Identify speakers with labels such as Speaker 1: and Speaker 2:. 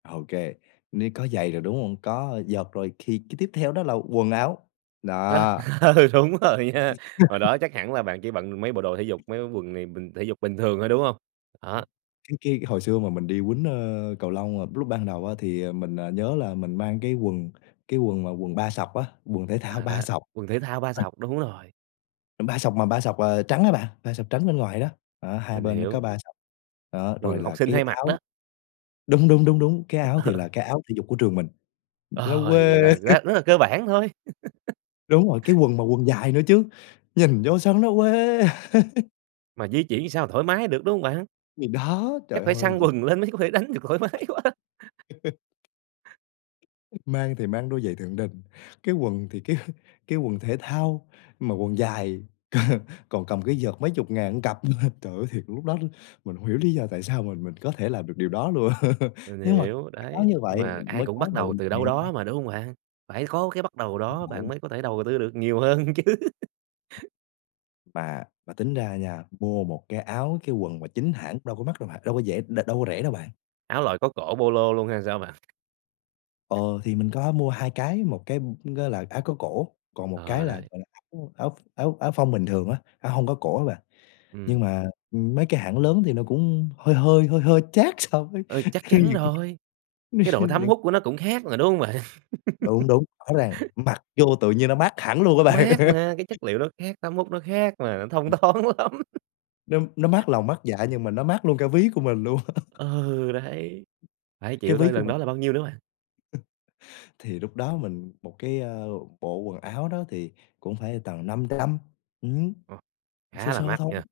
Speaker 1: OK, ni có giày rồi, đúng hông? Có vợt rồi, thì cái tiếp theo đó là quần áo,
Speaker 2: Ờ,
Speaker 1: đó.
Speaker 2: ờ, đúng rồi nha, hồi đó chắc hẳn là bạn chỉ bận được mấy bộ đồ thể dục, mấy cái quần này bình thể dục bình thường thôi, đúng hông? Đó.
Speaker 1: Cái cái hồi xưa mà mình đi quýnh, ơ, cầu lông mà lúc ban đầu á, thì, à, mình, à, nhớ là mình mang cái quần, cái quần mà quần ba sọc á, quần thể thao
Speaker 2: À,
Speaker 1: ba
Speaker 2: đó,
Speaker 1: sọc.
Speaker 2: quần thể thao ba
Speaker 1: [unintelligible]
Speaker 2: sọc, đúng rồi.
Speaker 1: Ba sọc mà ba sọc, à, trắng á bạn, ba sọc trắng bên ngoài đó, đó, hai
Speaker 2: Mình
Speaker 1: bên nó có
Speaker 2: hiểu.
Speaker 1: ba sọc. Đó, rồi
Speaker 2: Quần
Speaker 1: là
Speaker 2: học sinh
Speaker 1: cái
Speaker 2: hay mặc
Speaker 1: áo
Speaker 2: đó.
Speaker 1: đúng, đúng, đúng, đúng, cái áo thì là cái áo thể dục của trường mình, nó
Speaker 2: Ờ,
Speaker 1: quê.
Speaker 2: vậy là rất rất là cơ bản thôi.
Speaker 1: Đúng rồi, cái quần mà quần dài nữa chứ, nhìn vô sao nó quê.
Speaker 2: Mà di chuyển sao thoải mái được, đúng hông bạn?
Speaker 1: Thì đó,
Speaker 2: Chắc
Speaker 1: trời
Speaker 2: phải
Speaker 1: ơi!
Speaker 2: xăn
Speaker 1: Gi
Speaker 2: quần lên mới có thể đánh được thoải mái quá!
Speaker 1: Mang thì mang đôi giày Thượng Đình, cái quần thì cái cái quần thể thao mà quần dài, còn còn cầm cái vợt mấy chục ngàn một cặp nữa. Trời ơi, thiệt lúc đó luôn mình hông hiểu lý do tại sao mà mình có thể làm được điều đó luôn.
Speaker 2: Mình
Speaker 1: Nhưng mà
Speaker 2: hiểu,
Speaker 1: phải có
Speaker 2: đấy,
Speaker 1: như
Speaker 2: nhưng
Speaker 1: vậy
Speaker 2: mà ai
Speaker 1: mới
Speaker 2: cũng
Speaker 1: có
Speaker 2: bắt
Speaker 1: ngày
Speaker 2: đầu từ
Speaker 1: ngày
Speaker 2: đâu
Speaker 1: hôm nay.
Speaker 2: đó mà, đúng hông bạn? Phải có cái bắt đầu đó bạn
Speaker 1: [unintelligible]
Speaker 2: mới có thể đầu tư được nhiều hơn chứ.
Speaker 1: Mà mà tính ra nha, mua một cái áo cái quần mà chính hãng đâu có mắc đâu bạn đâu có dễ đ đâu có rẻ đâu bạn.
Speaker 2: Áo loại có cổ Polo luôn hay là sao bạn?
Speaker 1: Ờ, thì mình có mua 2 cái, 1 cái, ừm, á là áo có cổ còn 1 cái
Speaker 2: Ờ,
Speaker 1: là,
Speaker 2: đấy.
Speaker 1: gọi là, áo áo áo áo phông bình thường á, áo hông có cổ á bạn. Nhưng
Speaker 2: Ừm.
Speaker 1: mà, ừm, mấy cái hãng lớn thì nó cũng hơi hơi, hơi hơi chát so với
Speaker 2: Ừ, chắc
Speaker 1: khi
Speaker 2: chắn
Speaker 1: những
Speaker 2: rồi,
Speaker 1: cái
Speaker 2: cái độ thấm
Speaker 1: những
Speaker 2: hút của nó cũng khác mà, đúng hông bạn?
Speaker 1: Đúng, đúng, rõ ràng mặc vô tự nhiên nó mát hẳn luôn á bạn.
Speaker 2: Mát mà, cái chất liệu nó khác, thấm hút nó khác mà, thông thoáng lắm.
Speaker 1: Đúng, nó mát lòng mát dạ nhưng mà nó mát luôn cả ví của mình luôn.
Speaker 2: Ừ, đấy, phải
Speaker 1: Cái
Speaker 2: chịu
Speaker 1: ví
Speaker 2: thôi,
Speaker 1: của
Speaker 2: lần
Speaker 1: mình
Speaker 2: đó là bao nhiêu nữa bạn?
Speaker 1: thì lúc đó mình một cái, a, bộ quần áo đó thì cũng phải tầm 500, ừm,
Speaker 2: Ờ.
Speaker 1: sơ
Speaker 2: Khá là
Speaker 1: sơ
Speaker 2: mắc nha.
Speaker 1: thôi.